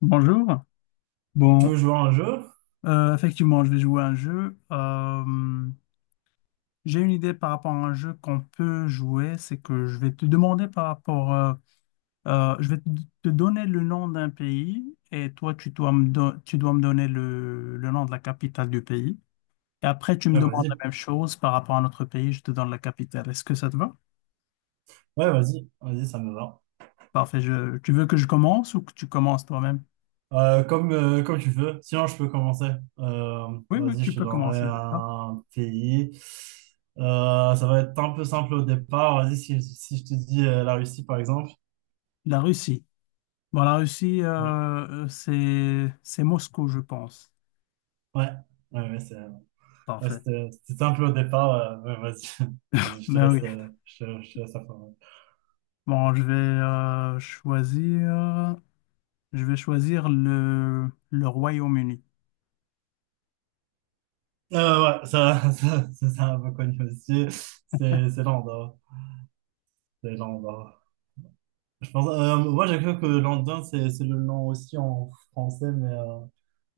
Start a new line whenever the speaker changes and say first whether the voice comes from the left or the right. left: Bonjour.
right: Tu veux
left: Bon,
right: jouer à un jeu?
left: effectivement, je vais jouer à un jeu. J'ai une idée par rapport à un jeu qu'on peut jouer. C'est que je vais te demander par rapport, je vais te donner le nom d'un pays et toi, tu dois tu dois me donner le nom de la capitale du pays. Et après, tu me
right: Ouais,
left: demandes la
right: vas-y.
left: même chose par rapport à notre pays. Je te donne la capitale. Est-ce que ça te va?
right: Ouais, vas-y. Vas-y, ça me va.
left: Parfait. Tu veux que je commence ou que tu commences toi-même?
right: Comme, comme tu veux. Sinon, je peux commencer. Euh,
left: Oui, oui,
right: vas-y,
left: tu
right: je te
left: peux
right: donnerai
left: commencer. D'accord.
right: un pays. Ça va être un peu simple au départ. Vas-y, si je te dis la Russie, par exemple.
left: La Russie. Bon, la Russie,
right: Oui.
left: c'est Moscou, je pense.
right: Ouais. Ouais, ouais, ouais,
left: Parfait.
right: c'était simple au départ. Ouais, vas-y. Vas-y, je te
left: Mais oui.
right: laisse, je te laisse la parole.
left: Bon, je vais choisir, je vais choisir le Royaume-Uni.
right: Ouais, ça, ça, c'est un peu connu aussi. C'est l'Andorre. C'est l'Andorre. Je pense, moi, j'ai cru que London, c'est le nom aussi en français, mais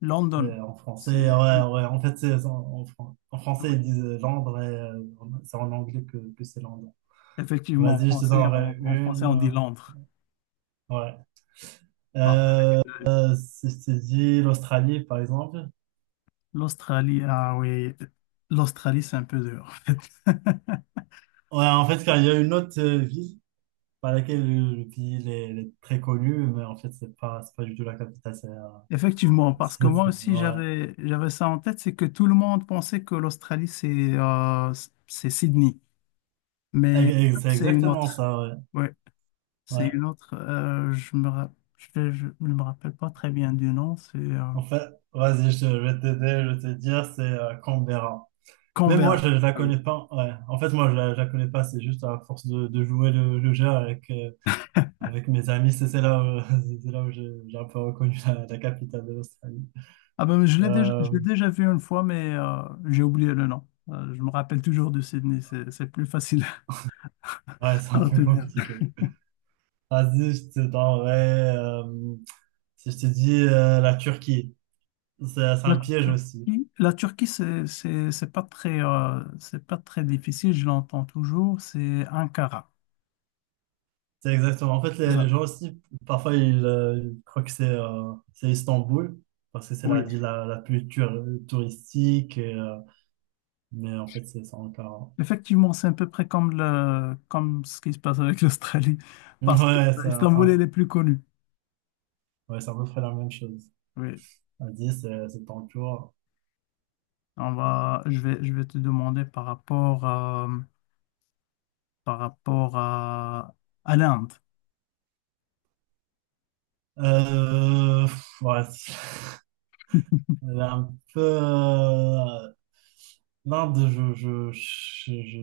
left: London.
right: c'est en français,
left: C'est
right: ouais, ouais. En fait, en français, ils
left: Oui.
right: disent Londres et c'est en anglais que c'est London.
left: Effectivement, en
right: Vas-y, je te
left: français,
right: donnerai
left: en français,
right: une.
left: on dit Londres.
right: Ouais.
left: Parfait.
right: Euh,
left: Avec, euh,
right: si je t'ai dit l'Australie, par exemple.
left: l'Australie, ah oui, l'Australie, c'est un peu dur, en fait.
right: Ouais, en fait, car il y a une autre ville par laquelle le pays il est très connu, mais en fait, c'est pas du tout la capitale. C'est
left: Effectivement, parce que
right: c'est-
left: moi
right: c'est-
left: aussi
right: ouais.
left: j'avais ça en tête, c'est que tout le monde pensait que l'Australie c'est Sydney. Mais en
right: Ex- ex-
left: fait,
right: c'est
left: c'est une
right: exactement
left: autre.
right: ça, ouais.
left: Ouais, c'est
right: Ouais.
left: une autre. Je ne me rappelle pas très bien du nom. C'est
right: En fait, vas-y, je vais t'aider, je vais te dire, c'est Canberra. Même moi,
left: Canberra.
right: je ne la
left: Ah oui.
right: connais pas. Ouais. En fait, moi, je la connais pas. C'est juste à force de jouer le jeu avec, avec mes amis. C'est là où, c'est là où j'ai un peu reconnu la capitale de l'Australie.
left: Ah ben, je
right: Euh,
left: l'ai déjà vu une fois, mais j'ai oublié le nom. Je me rappelle toujours de Sydney. C'est plus facile
right: ouais, c'est
left: à
right: un peu
left: retenir.
right: compliqué. Vas-y, je te donnerai. Si je te dis la Turquie, c'est un piège aussi.
left: La Turquie, c'est pas très difficile. Je l'entends toujours. C'est Ankara.
right: C'est exactement. En fait,
left: C'est ça.
right: les gens aussi, parfois, ils croient que c'est Istanbul, parce que c'est la ville la plus touristique, et, mais en fait, c'est encore...
left: Effectivement, c'est à peu près comme, comme ce qui se passe avec l'Australie, parce que
right: Ouais,
left: Istanbul, elle est plus connue.
right: ouais, c'est à peu près la même chose.
left: Oui.
right: À 10, c'est toujours...
left: On va, je vais te demander par rapport à, par rapport à, à l'Inde.
right: Ouais, elle est un peu... L'Inde, je... Je, je, je,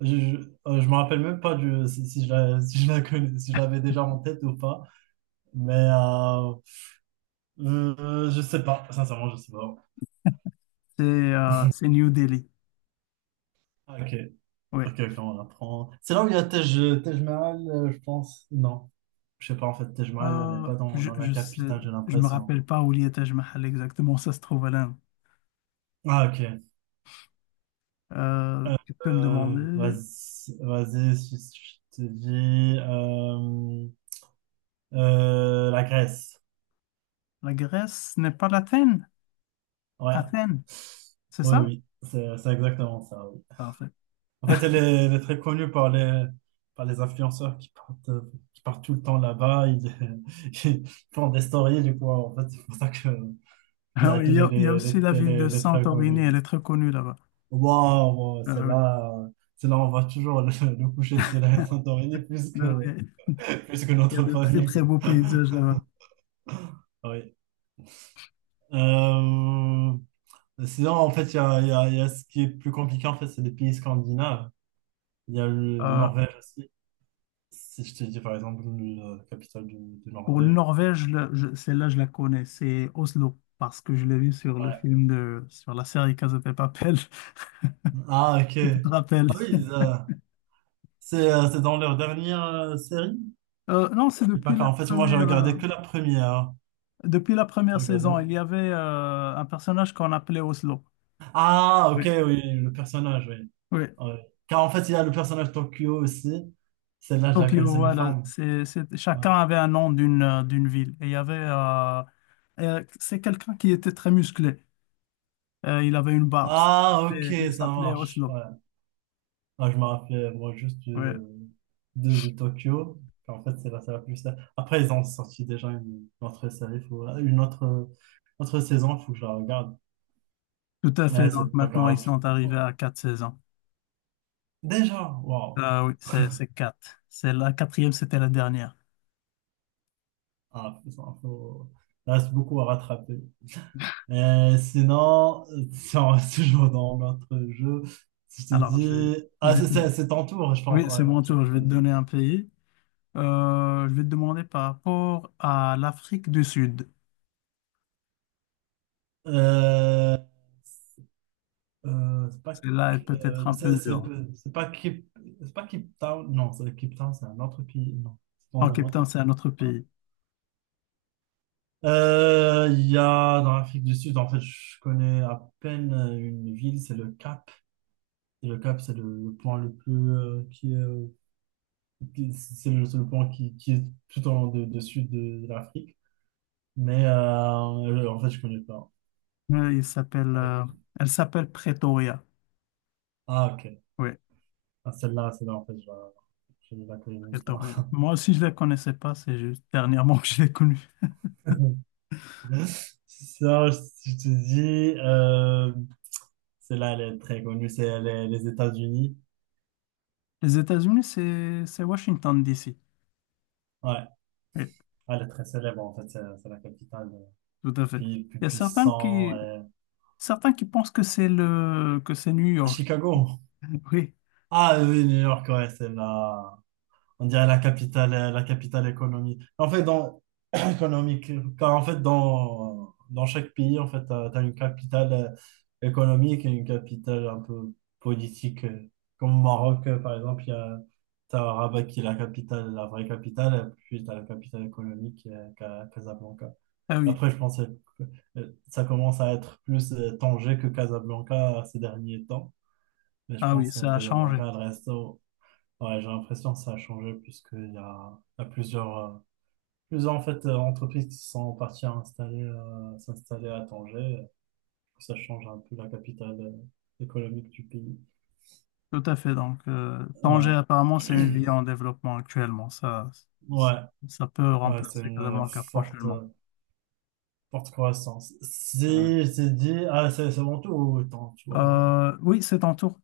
right: je, je, euh, je me rappelle même pas si je si je si je l'avais déjà en tête ou pas. Mais je sais pas, sincèrement, je sais pas.
left: C'est New Delhi.
right: Ah, ok,
left: Oui.
right: ok, ok, on apprend. C'est là où il y a Tej Mahal, je pense. Non, je sais pas, en fait, Tej Mahal n'est
left: Euh,
right: pas dans la
left: je sais,
right: capitale, j'ai
left: je me
right: l'impression.
left: rappelle pas où il y a Taj Mahal exactement, ça se trouve à l'Inde.
right: Ah, ok. Euh,
left: Tu peux me
right: euh,
left: demander,
right: vas-y, vas-y, si je te dis la Grèce.
left: la Grèce n'est pas l'Athènes?
right: Ouais,
left: Athènes, c'est
right: oui,
left: ça?
right: oui, c'est exactement ça. Ouais.
left: Parfait.
right: En fait, elle est très connue par par les influenceurs qui partent tout le temps là-bas. Ils, ils font des stories, du coup. En fait, c'est pour ça que
left: Ah
right: la
left: oui,
right: ville,
left: il y a aussi la ville de
right: elle est très
left: Santorini,
right: connue.
left: elle est très connue là-bas.
right: Waouh, waouh,
left: Ah oui.
right: c'est là, on voit toujours le coucher de soleil à Santorini
left: Non, mais
right: plus que
left: il y a
right: notre
left: de très
right: famille,
left: très
right: quoi.
left: beaux paysages là-bas.
right: Ah oui. Sinon, en fait, il y a ce qui est plus compliqué, en fait, c'est les pays scandinaves. Il y a le
left: Euh,
right: Norvège aussi. Si je te dis par exemple la capitale de
left: pour le
right: Norvège.
left: Norvège, là, celle-là, je la connais, c'est Oslo, parce que je l'ai vu sur le
right: Ouais.
left: film de, sur la série Casa de Papel,
right: Ah, ok.
left: si tu te rappelles.
right: Ah oui, c'est dans leur dernière série?
left: Non, c'est
right: Je sais pas car en fait, moi, j'ai regardé que la première. Hein.
left: depuis la
right: J'ai
left: première saison,
right: regardé...
left: il y avait un personnage qu'on appelait Oslo.
right: Ah, ok,
left: Oui.
right: oui, le personnage, oui.
left: Oui.
right: Ouais. Car en fait, il y a le personnage Tokyo aussi. Celle-là, je la
left: Tokyo,
right: connaissais une
left: voilà.
right: femme. Ouais.
left: Chacun avait un nom d'une d'une ville. Et il y avait, c'est quelqu'un qui était très musclé. Il avait une barbe. Il
right: Ah, ok,
left: s'appelait il
right: ça
left: s'appelait
right: marche.
left: Oslo.
right: Ouais. Ah, je me rappelais, moi, juste
left: Oui,
right: de Tokyo. En fait, c'est la série la plus... Après, ils ont sorti déjà une autre série, autre saison, il faut que je la regarde.
left: tout à fait.
right: Ouais,
left: Donc
right: c'est pas
left: maintenant, ils
right: grave.
left: sont
right: Oh,
left: arrivés à quatre saisons.
right: déjà, waouh!
left: Ah oui, c'est quatre. C'est la quatrième, c'était la dernière.
right: Ah, il reste beaucoup à rattraper. Et sinon, si on reste toujours dans notre jeu, si je te
left: Alors,
right: dis...
left: je
right: Ah,
left: vais, te-
right: c'est ton tour, je pense.
left: oui,
right: Ouais,
left: c'est mon
right: ok,
left: tour. Je vais te
right: vas-y.
left: donner un pays. Je vais te demander par rapport à l'Afrique du Sud.
right: Euh, Euh, c'est pas,
left: Celle-là est peut-être
right: euh,
left: un
right: c'est
left: peu
right: c'est-
left: dure.
right: c'est pas Cape, c'est pas Cape Town, non, c'est Cape Town, c'est un autre pays, non, c'est
left: En
right: dans un
left: Cape
right: autre.
left: Town, c'est un autre pays.
right: Il y a dans l'Afrique du Sud, en fait, je connais à peine une ville, c'est le Cap. Et le Cap, c'est le point le plus c'est le point qui est tout en de sud de l'Afrique. Mais en fait, je connais pas.
left: Oui, il s'appelle,
right: Avec-
left: elle s'appelle Pretoria.
right: Ah, ok.
left: Oui,
right: Ah, celle-là, en fait, je ne la connais même pas.
left: Pretoria. Moi aussi, je ne la connaissais pas. C'est juste dernièrement que je l'ai connue.
right: Ça, je te dis, celle-là, elle est très connue, c'est les États-Unis.
left: Les États-Unis, c'est Washington, D.C.
right: Ouais,
left: Oui.
right: elle est très célèbre, en fait, c'est la capitale,
left: Tout à fait.
right: pays le plus
left: Il y a
right: puissant.
left: certains qui pensent que que c'est New York.
right: Chicago.
left: Oui,
right: Ah oui, New York, ouais, on dirait la capitale économique. En fait, économique. Car en fait, dans chaque pays, en fait, une capitale économique et une capitale un peu politique. Comme au Maroc, par exemple, il y a t'as Rabat qui est la capitale, la vraie capitale, et puis tu as la capitale économique qui est Casablanca.
left: ah oui,
right: Après, je pensais que ça commence à être plus Tanger que Casablanca ces derniers temps. Mais je
left: ah oui,
right: pense que
left: ça a changé.
right: Casablanca, elle reste au- Ouais, j'ai l'impression que ça a changé puisqu'il y a plusieurs entreprises qui sont parties à installer, s'installer à Tanger. Ça change un peu la capitale économique du pays.
left: Tout à fait. Donc, Tanger,
right: Ouais,
left: apparemment, c'est une ville en développement actuellement. Ça,
right: ouais,
left: ça peut
right: ouais, c'est
left: remplacer
right: une
left: Casablanca
right: forte,
left: prochainement.
right: euh, forte croissance.
left: Ouais, ouais.
right: Si je t'ai dit, ah, c'est mon tour, ou attends, tu vois.
left: Oui, c'est en tour.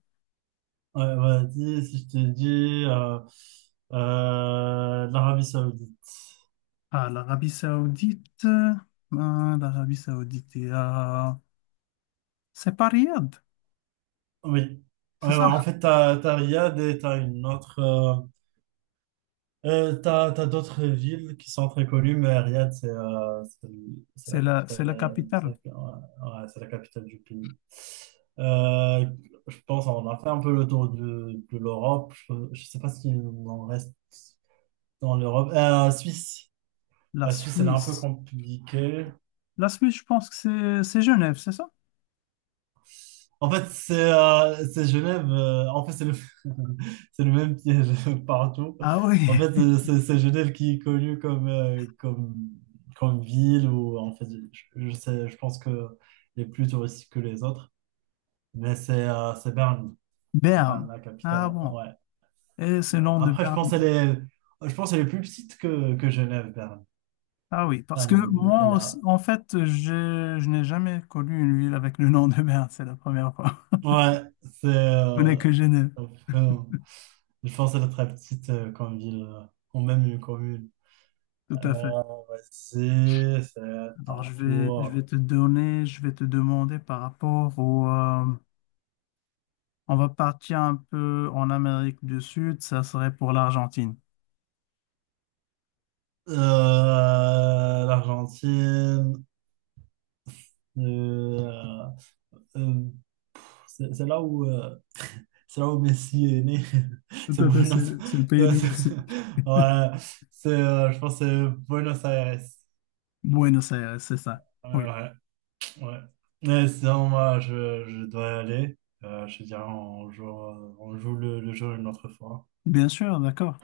right: Ouais, vas-y, si je t'ai dit, l'Arabie Saoudite.
left: Ah, l'Arabie Saoudite. l'Arabie Saoudite est à- C'est pas Riyad,
right: Oui.
left: c'est
right: Euh,
left: ça.
right: en fait, t'as Riyad et t'as une autre. T'as d'autres villes qui sont très connues, mais Riyad, c'est la
left: C'est
right: capitale,
left: la capitale,
right: ouais, ouais, c'est la capitale du pays. Euh, je pense qu'on a fait un peu le tour de l'Europe. Je sais pas s'il en reste dans l'Europe. Suisse.
left: la
right: La Suisse, elle est un peu
left: Suisse.
right: compliquée.
left: La Suisse, je pense que c'est Genève, c'est ça?
right: En fait, c'est Genève. En fait, c'est le même piège partout.
left: Ah oui,
right: En fait, c'est Genève qui est connue comme ville où, en fait, je sais, je pense que elle est plus touristique que les autres. Mais c'est Berne. C'est Berne,
left: Berne.
right: la capitale.
left: Ah
right: En fait.
left: bon.
right: Ouais,
left: Et ce
right: Berne.
left: nom de
right: Après,
left: Berne.
right: je pense qu'elle est plus petite que Genève, Berne.
left: Ah oui, parce que
right: Berne, elle a...
left: en fait, je n'ai jamais connu une ville avec le nom de Berne. C'est la première fois.
right: Ouais, c'est...
left: Je connais que Genève.
right: enfin, je pense qu'elle est très petite comme ville, ou même une commune.
left: Tout à fait.
right: Euh, vas-y, c'est
left: Alors,
right: ton
left: je vais
right: tour.
left: te donner, je vais te demander par rapport au... on va partir un peu en Amérique du Sud. Ça serait pour l'Argentine.
right: Euh, l'Argentine, euh, euh, c'est c'est là où, euh, c'est là où Messi est né.
left: Tout
right: C'est
left: à fait, c'est
right: Buenos
left: c'est le pays
right: c'est-
left: du
right: c'est-
left: Mexique.
right: Ouais, je pense que c'est Buenos Aires.
left: Buenos Aires, c'est ça.
right: Ouais,
left: Oui.
right: ouais, ouais. Mais sinon, moi, je dois y aller. Je te dirais, on joue le jeu une autre fois.
left: Bien sûr, d'accord.